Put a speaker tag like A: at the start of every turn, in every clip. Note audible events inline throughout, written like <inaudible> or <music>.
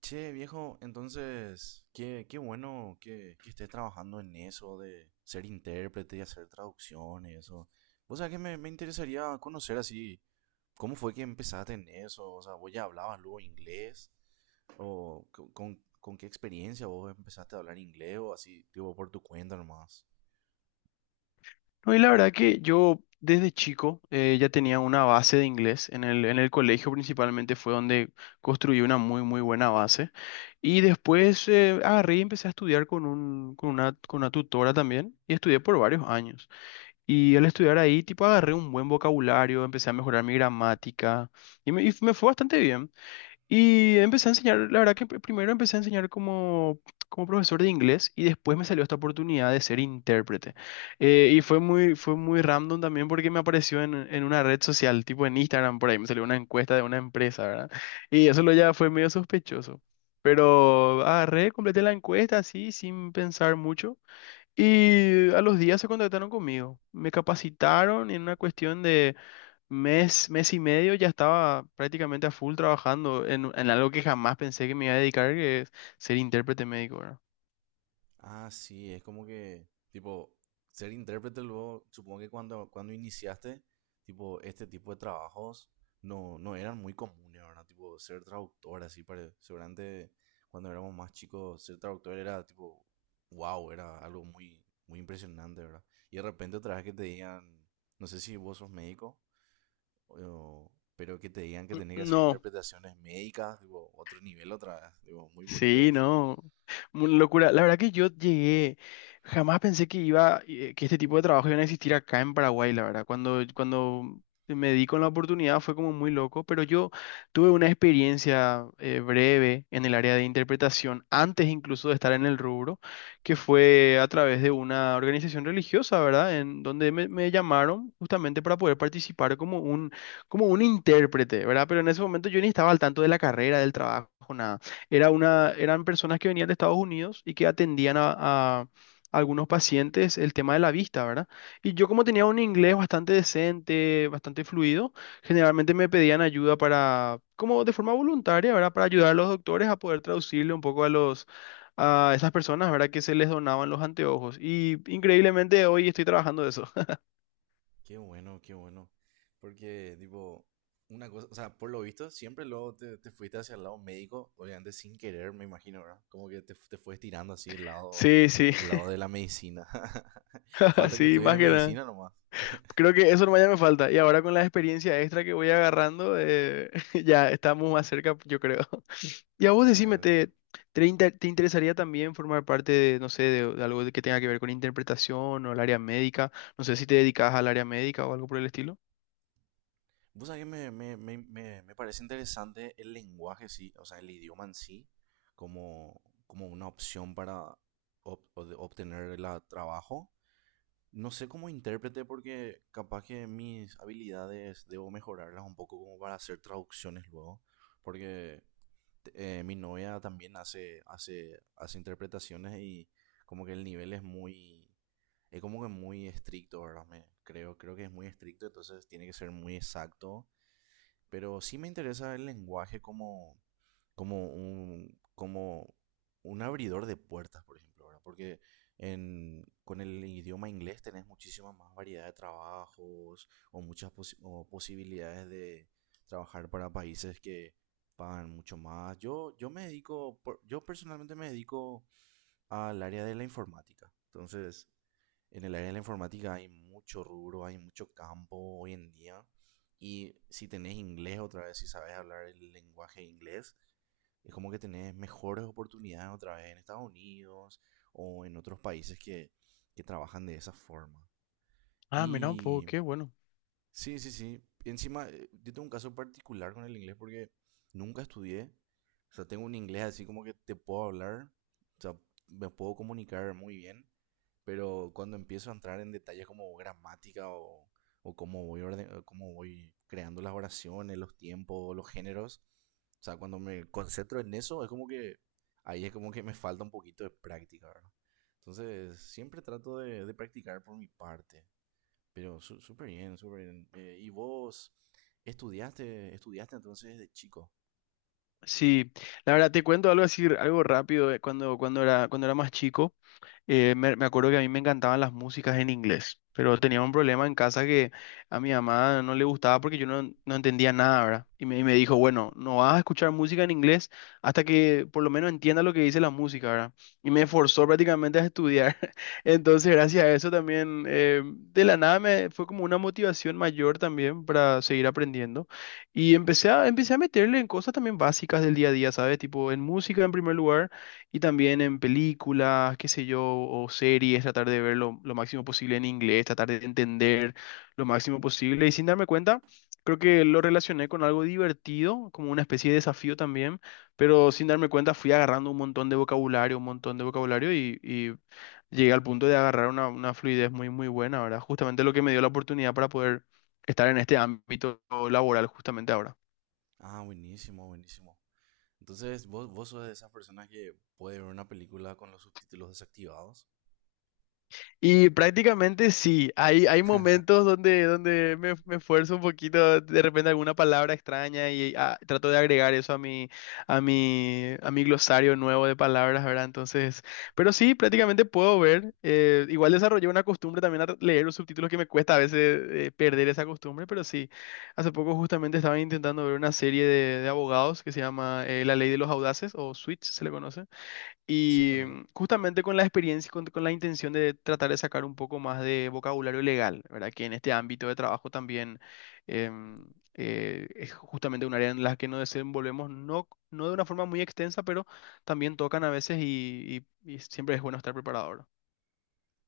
A: Che, viejo, entonces, qué bueno que estés trabajando en eso de ser intérprete y hacer traducciones eso. O sea, que me interesaría conocer así, ¿cómo fue que empezaste en eso? O sea, ¿vos ya hablabas luego inglés? ¿O con qué experiencia vos empezaste a hablar inglés o así, tipo, por tu cuenta nomás?
B: No, y la verdad que yo desde chico ya tenía una base de inglés. En el colegio principalmente fue donde construí una muy buena base. Y después agarré y empecé a estudiar con una tutora también. Y estudié por varios años. Y al estudiar ahí, tipo, agarré un buen vocabulario, empecé a mejorar mi gramática. Y me fue bastante bien. Y empecé a enseñar, la verdad que primero empecé a enseñar como, como profesor de inglés y después me salió esta oportunidad de ser intérprete. Fue muy random también porque me apareció en una red social, tipo en Instagram, por ahí me salió una encuesta de una empresa, ¿verdad? Y eso lo ya fue medio sospechoso. Pero agarré, completé la encuesta así, sin pensar mucho. Y a los días se contactaron conmigo. Me capacitaron en una cuestión mes, mes y medio ya estaba prácticamente a full trabajando en algo que jamás pensé que me iba a dedicar, que es ser intérprete médico, ¿verdad?
A: Ah, sí, es como que, tipo, ser intérprete luego, supongo que cuando iniciaste, tipo, este tipo de trabajos no eran muy comunes, ¿verdad? Tipo, ser traductor, así, seguramente cuando éramos más chicos, ser traductor era, tipo, wow, era algo muy, muy impresionante, ¿verdad? Y de repente otra vez que te digan, no sé si vos sos médico, pero que te digan que tenés que hacer
B: No,
A: interpretaciones médicas, tipo, otro nivel otra vez, digo, muy purete
B: sí,
A: es.
B: no. Una locura. La verdad que yo llegué, jamás pensé que que este tipo de trabajo iban a existir acá en Paraguay, la verdad. Cuando me di con la oportunidad fue como muy loco, pero yo tuve una experiencia breve en el área de interpretación, antes incluso de estar en el rubro, que fue a través de una organización religiosa, ¿verdad? En donde me llamaron justamente para poder participar como un intérprete, ¿verdad? Pero en ese momento yo ni estaba al tanto de la carrera, del trabajo, nada. Eran personas que venían de Estados Unidos y que atendían a algunos pacientes el tema de la vista, ¿verdad? Y yo como tenía un inglés bastante decente, bastante fluido, generalmente me pedían ayuda para, como de forma voluntaria, ¿verdad? Para ayudar a los doctores a poder traducirle un poco a los, a esas personas, ¿verdad? Que se les donaban los anteojos. Y increíblemente hoy estoy trabajando de eso. <laughs>
A: Qué bueno, qué bueno. Porque, tipo, una cosa, o sea, por lo visto, siempre luego te, te fuiste hacia el lado médico, obviamente sin querer, me imagino, ¿verdad? Como que te, te fuiste tirando así
B: Sí, sí,
A: el lado de la medicina. <laughs>
B: <laughs>
A: Falta que
B: sí,
A: estudies
B: más
A: de
B: que nada.
A: medicina nomás.
B: Creo que eso nomás ya me falta. Y ahora con la experiencia extra que voy agarrando, <laughs> ya estamos más cerca, yo creo. <laughs> Y a vos decime,
A: Claro, claro.
B: ¿ te interesaría también formar parte de, no sé, de algo que tenga que ver con interpretación o el área médica? No sé si te dedicas al área médica o algo por el estilo.
A: Vos sabés que me parece interesante el lenguaje, sí, o sea, el idioma en sí, como, como una opción para obtener el trabajo. No sé cómo intérprete porque capaz que mis habilidades debo mejorarlas un poco como para hacer traducciones luego. Porque mi novia también hace interpretaciones y como que el nivel es muy... Es como que muy estricto, ¿verdad? Creo, creo que es muy estricto, entonces tiene que ser muy exacto, pero sí me interesa el lenguaje como, como un abridor de puertas, por ejemplo, ¿verdad? Porque en, con el idioma inglés tenés muchísima más variedad de trabajos o muchas posi- o posibilidades de trabajar para países que pagan mucho más. Yo me dedico, yo personalmente me dedico al área de la informática. Entonces, en el área de la informática hay mucho rubro, hay mucho campo hoy en día. Y si tenés inglés otra vez, si sabes hablar el lenguaje inglés, es como que tenés mejores oportunidades otra vez en Estados Unidos o en otros países que trabajan de esa forma.
B: Ah, mira un poco,
A: Y
B: qué bueno.
A: sí, sí, sí. Y encima, yo tengo un caso particular con el inglés porque nunca estudié. O sea, tengo un inglés así como que te puedo hablar, o sea, me puedo comunicar muy bien, pero cuando empiezo a entrar en detalles como gramática o cómo voy orden- o cómo voy creando las oraciones, los tiempos, los géneros, o sea, cuando me concentro en eso, es como que ahí es como que me falta un poquito de práctica, ¿verdad? Entonces, siempre trato de practicar por mi parte. Pero súper bien, súper bien. ¿Y vos estudiaste entonces desde chico?
B: Sí, la verdad te cuento algo así, algo rápido. Cuando cuando era más chico. Me acuerdo que a mí me encantaban las músicas en inglés, pero tenía un problema en casa que a mi mamá no le gustaba porque yo no entendía nada, ¿verdad? Y me dijo, bueno, no vas a escuchar música en inglés hasta que por lo menos entiendas lo que dice la música, ¿verdad? Y me forzó prácticamente a estudiar. <laughs> Entonces, gracias a eso también, de la nada me fue como una motivación mayor también para seguir aprendiendo. Y empecé a meterle en cosas también básicas del día a día, ¿sabes? Tipo en música en primer lugar. Y también en películas, qué sé yo, o series, tratar de ver lo máximo posible en inglés, tratar de entender lo máximo posible. Y sin darme cuenta, creo que lo relacioné con algo divertido, como una especie de desafío también, pero sin darme cuenta fui agarrando un montón de vocabulario, un montón de vocabulario y llegué al punto de agarrar una fluidez muy buena, ¿verdad? Justamente lo que me dio la oportunidad para poder estar en este ámbito laboral justamente ahora.
A: Ah, buenísimo, buenísimo. Entonces, ¿vos sos de esas personas que puede ver una película con los subtítulos desactivados?
B: Y prácticamente sí, hay momentos donde, donde me esfuerzo un poquito, de repente alguna palabra extraña y ah, trato de agregar eso a a mi glosario nuevo de palabras, ¿verdad? Entonces, pero sí, prácticamente puedo ver. Igual desarrollé una costumbre también a leer los subtítulos que me cuesta a veces perder esa costumbre, pero sí, hace poco justamente estaba intentando ver una serie de abogados que se llama La Ley de los Audaces o Switch, se le conoce.
A: Sí,
B: Y
A: conozco.
B: mm, justamente con la experiencia, con la intención de tratar de sacar un poco más de vocabulario legal, ¿verdad? Que en este ámbito de trabajo también em, es justamente un área en la que nos desenvolvemos, no de una forma muy extensa, pero también tocan a veces y siempre es bueno estar preparado, ¿verdad?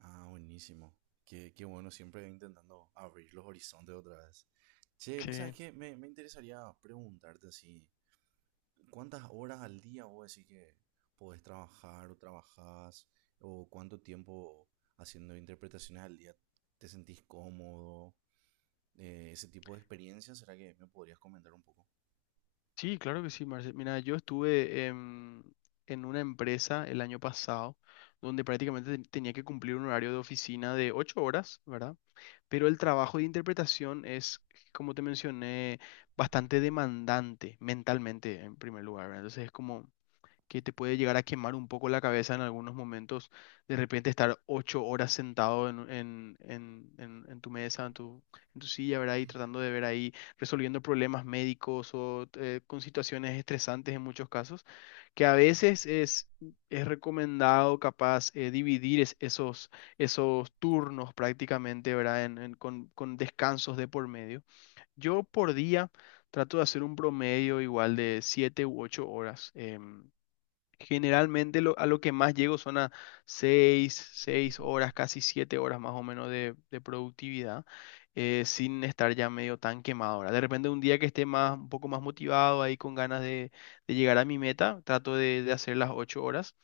A: Ah, buenísimo. Qué, qué bueno, siempre intentando abrir los horizontes otra vez. Che, vos sabés
B: Sí,
A: que me interesaría preguntarte así, ¿cuántas horas al día vos decís que podés trabajar o trabajás? ¿O cuánto tiempo haciendo interpretaciones al día te sentís cómodo? Ese tipo de experiencias, ¿será que me podrías comentar un poco?
B: sí, claro que sí, Marce. Mira, yo estuve en una empresa el año pasado donde prácticamente tenía que cumplir un horario de oficina de ocho horas, ¿verdad? Pero el trabajo de interpretación es, como te mencioné, bastante demandante mentalmente en primer lugar, ¿verdad? Entonces es como que te puede llegar a quemar un poco la cabeza en algunos momentos, de repente estar ocho horas sentado en tu mesa, en tu silla, ¿verdad? Y tratando de ver ahí, resolviendo problemas médicos o con situaciones estresantes en muchos casos, que a veces es recomendado capaz dividir esos turnos prácticamente, ¿verdad? Con descansos de por medio. Yo por día... Trato de hacer un promedio igual de siete u ocho horas. Generalmente a lo que más llego son a 6 horas, casi 7 horas más o menos de productividad, sin estar ya medio tan quemado. Ahora, de repente un día que esté más, un poco más motivado ahí con ganas de llegar a mi meta, trato de hacer las 8 horas,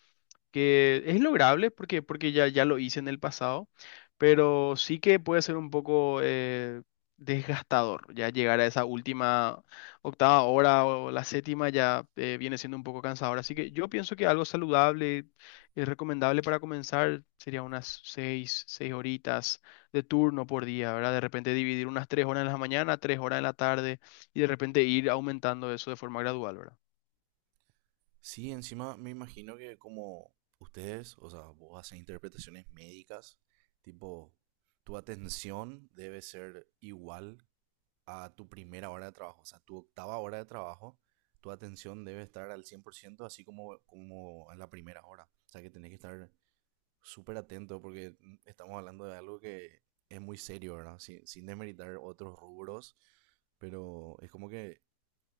B: que es lograble porque ya lo hice en el pasado, pero sí que puede ser un poco desgastador. Ya llegar a esa última octava hora o la séptima ya viene siendo un poco cansador. Así que yo pienso que algo saludable y recomendable para comenzar sería unas seis horitas de turno por día, ¿verdad? De repente dividir unas tres horas en la mañana, tres horas en la tarde y de repente ir aumentando eso de forma gradual, ¿verdad?
A: Sí, encima me imagino que como ustedes, o sea, vos haces interpretaciones médicas, tipo, tu atención debe ser igual a tu primera hora de trabajo, o sea, tu octava hora de trabajo, tu atención debe estar al 100%, así como, como en la primera hora. O sea, que tenés que estar súper atento porque mm, estamos hablando de algo que es muy serio, ¿verdad? Sin desmeritar otros rubros, pero es como que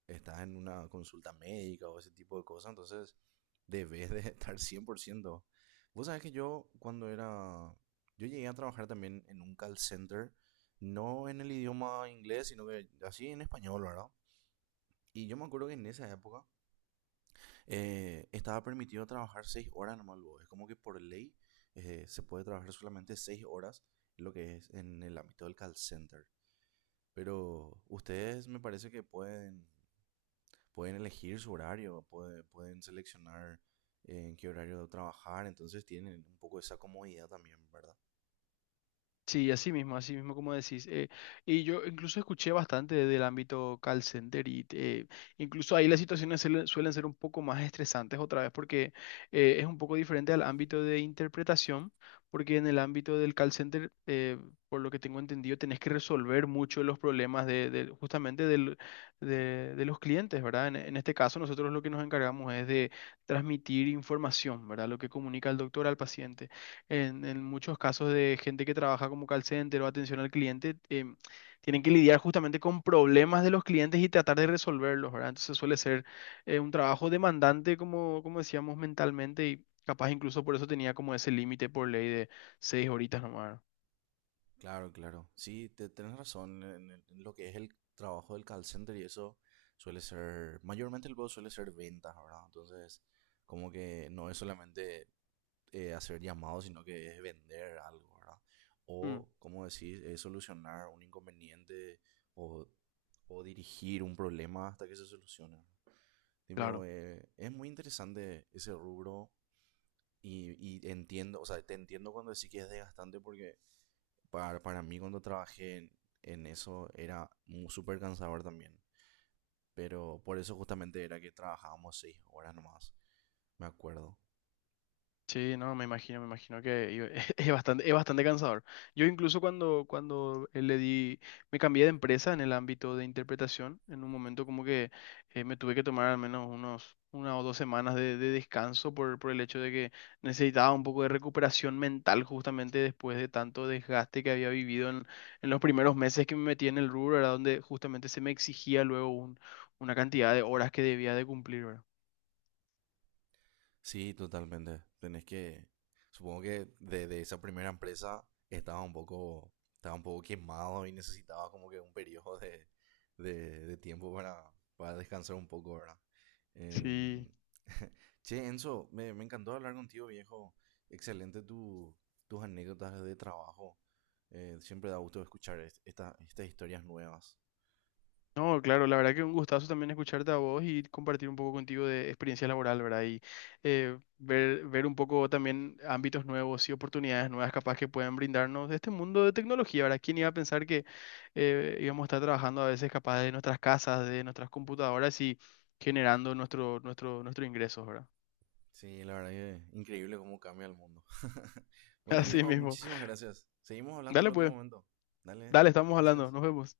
A: estás en una consulta médica o ese tipo de cosas, entonces debes de <laughs> estar 100%. Vos sabés que yo cuando era... Yo llegué a trabajar también en un call center, no en el idioma inglés, sino que así en español, ¿verdad? Y yo me acuerdo que en esa época estaba permitido trabajar 6 horas nomás, luego. Es como que por ley se puede trabajar solamente 6 horas, lo que es en el ámbito del call center. Pero ustedes me parece que pueden pueden elegir su horario, pueden seleccionar en qué horario trabajar, entonces tienen un poco esa comodidad también, ¿verdad?
B: Sí, así mismo como decís. Y yo incluso escuché bastante del ámbito call center y incluso ahí las situaciones suelen suelen ser un poco más estresantes otra vez porque es un poco diferente al ámbito de interpretación, porque en el ámbito del call center, por lo que tengo entendido, tenés que resolver mucho los problemas justamente de los clientes, ¿verdad? En este caso, nosotros lo que nos encargamos es de transmitir información, ¿verdad? Lo que comunica el doctor al paciente. En muchos casos de gente que trabaja como call center o atención al cliente, tienen que lidiar justamente con problemas de los clientes y tratar de resolverlos, ¿verdad? Entonces suele ser un trabajo demandante, como, como decíamos, mentalmente y capaz incluso por eso tenía como ese límite por ley de seis horitas nomás.
A: Claro, claro. Sí, te, tenés razón en, en lo que es el trabajo del call center y eso suele ser, mayormente el juego suele ser ventas, ¿verdad? Entonces, como que no es solamente hacer llamados, sino que es vender algo, ¿verdad?
B: ¿No? Mm,
A: O, como decís, es solucionar un inconveniente o, o dirigir un problema hasta que se solucione. Tipo,
B: claro.
A: es muy interesante ese rubro y entiendo, o sea, te entiendo cuando decís que es desgastante porque para mí cuando trabajé en eso era súper cansador también. Pero por eso justamente era que trabajábamos 6 horas nomás, me acuerdo.
B: Sí, no, me imagino <laughs> es bastante cansador. Yo incluso cuando me cambié de empresa en el ámbito de interpretación, en un momento como que me tuve que tomar al menos una o dos semanas de descanso por el hecho de que necesitaba un poco de recuperación mental justamente después de tanto desgaste que había vivido en los primeros meses que me metí en el rubro, era donde justamente se me exigía luego una cantidad de horas que debía de cumplir, ¿verdad?
A: Sí, totalmente. Tenés que, supongo que de esa primera empresa estaba un poco quemado y necesitaba como que un periodo de tiempo para descansar un poco, ¿verdad?
B: Sí.
A: Em, <laughs> che, Enzo, me encantó hablar contigo, viejo. Excelente tu, tus anécdotas de trabajo. Siempre da gusto escuchar estas historias nuevas.
B: No, claro, la verdad que un gustazo también escucharte a vos y compartir un poco contigo de experiencia laboral, ¿verdad? Y ver un poco también ámbitos nuevos y oportunidades nuevas capaz que pueden brindarnos de este mundo de tecnología, ¿verdad? ¿Quién iba a pensar que íbamos a estar trabajando a veces capaz de nuestras casas, de nuestras computadoras y generando nuestro ingreso, ¿verdad?
A: Sí, la verdad que increíble cómo cambia el mundo. <laughs>
B: <laughs>
A: Bueno,
B: Así
A: viejo,
B: mismo.
A: muchísimas gracias. Seguimos hablando en
B: Dale
A: otro
B: pues,
A: momento. Dale,
B: dale, estamos hablando,
A: gracias.
B: nos vemos.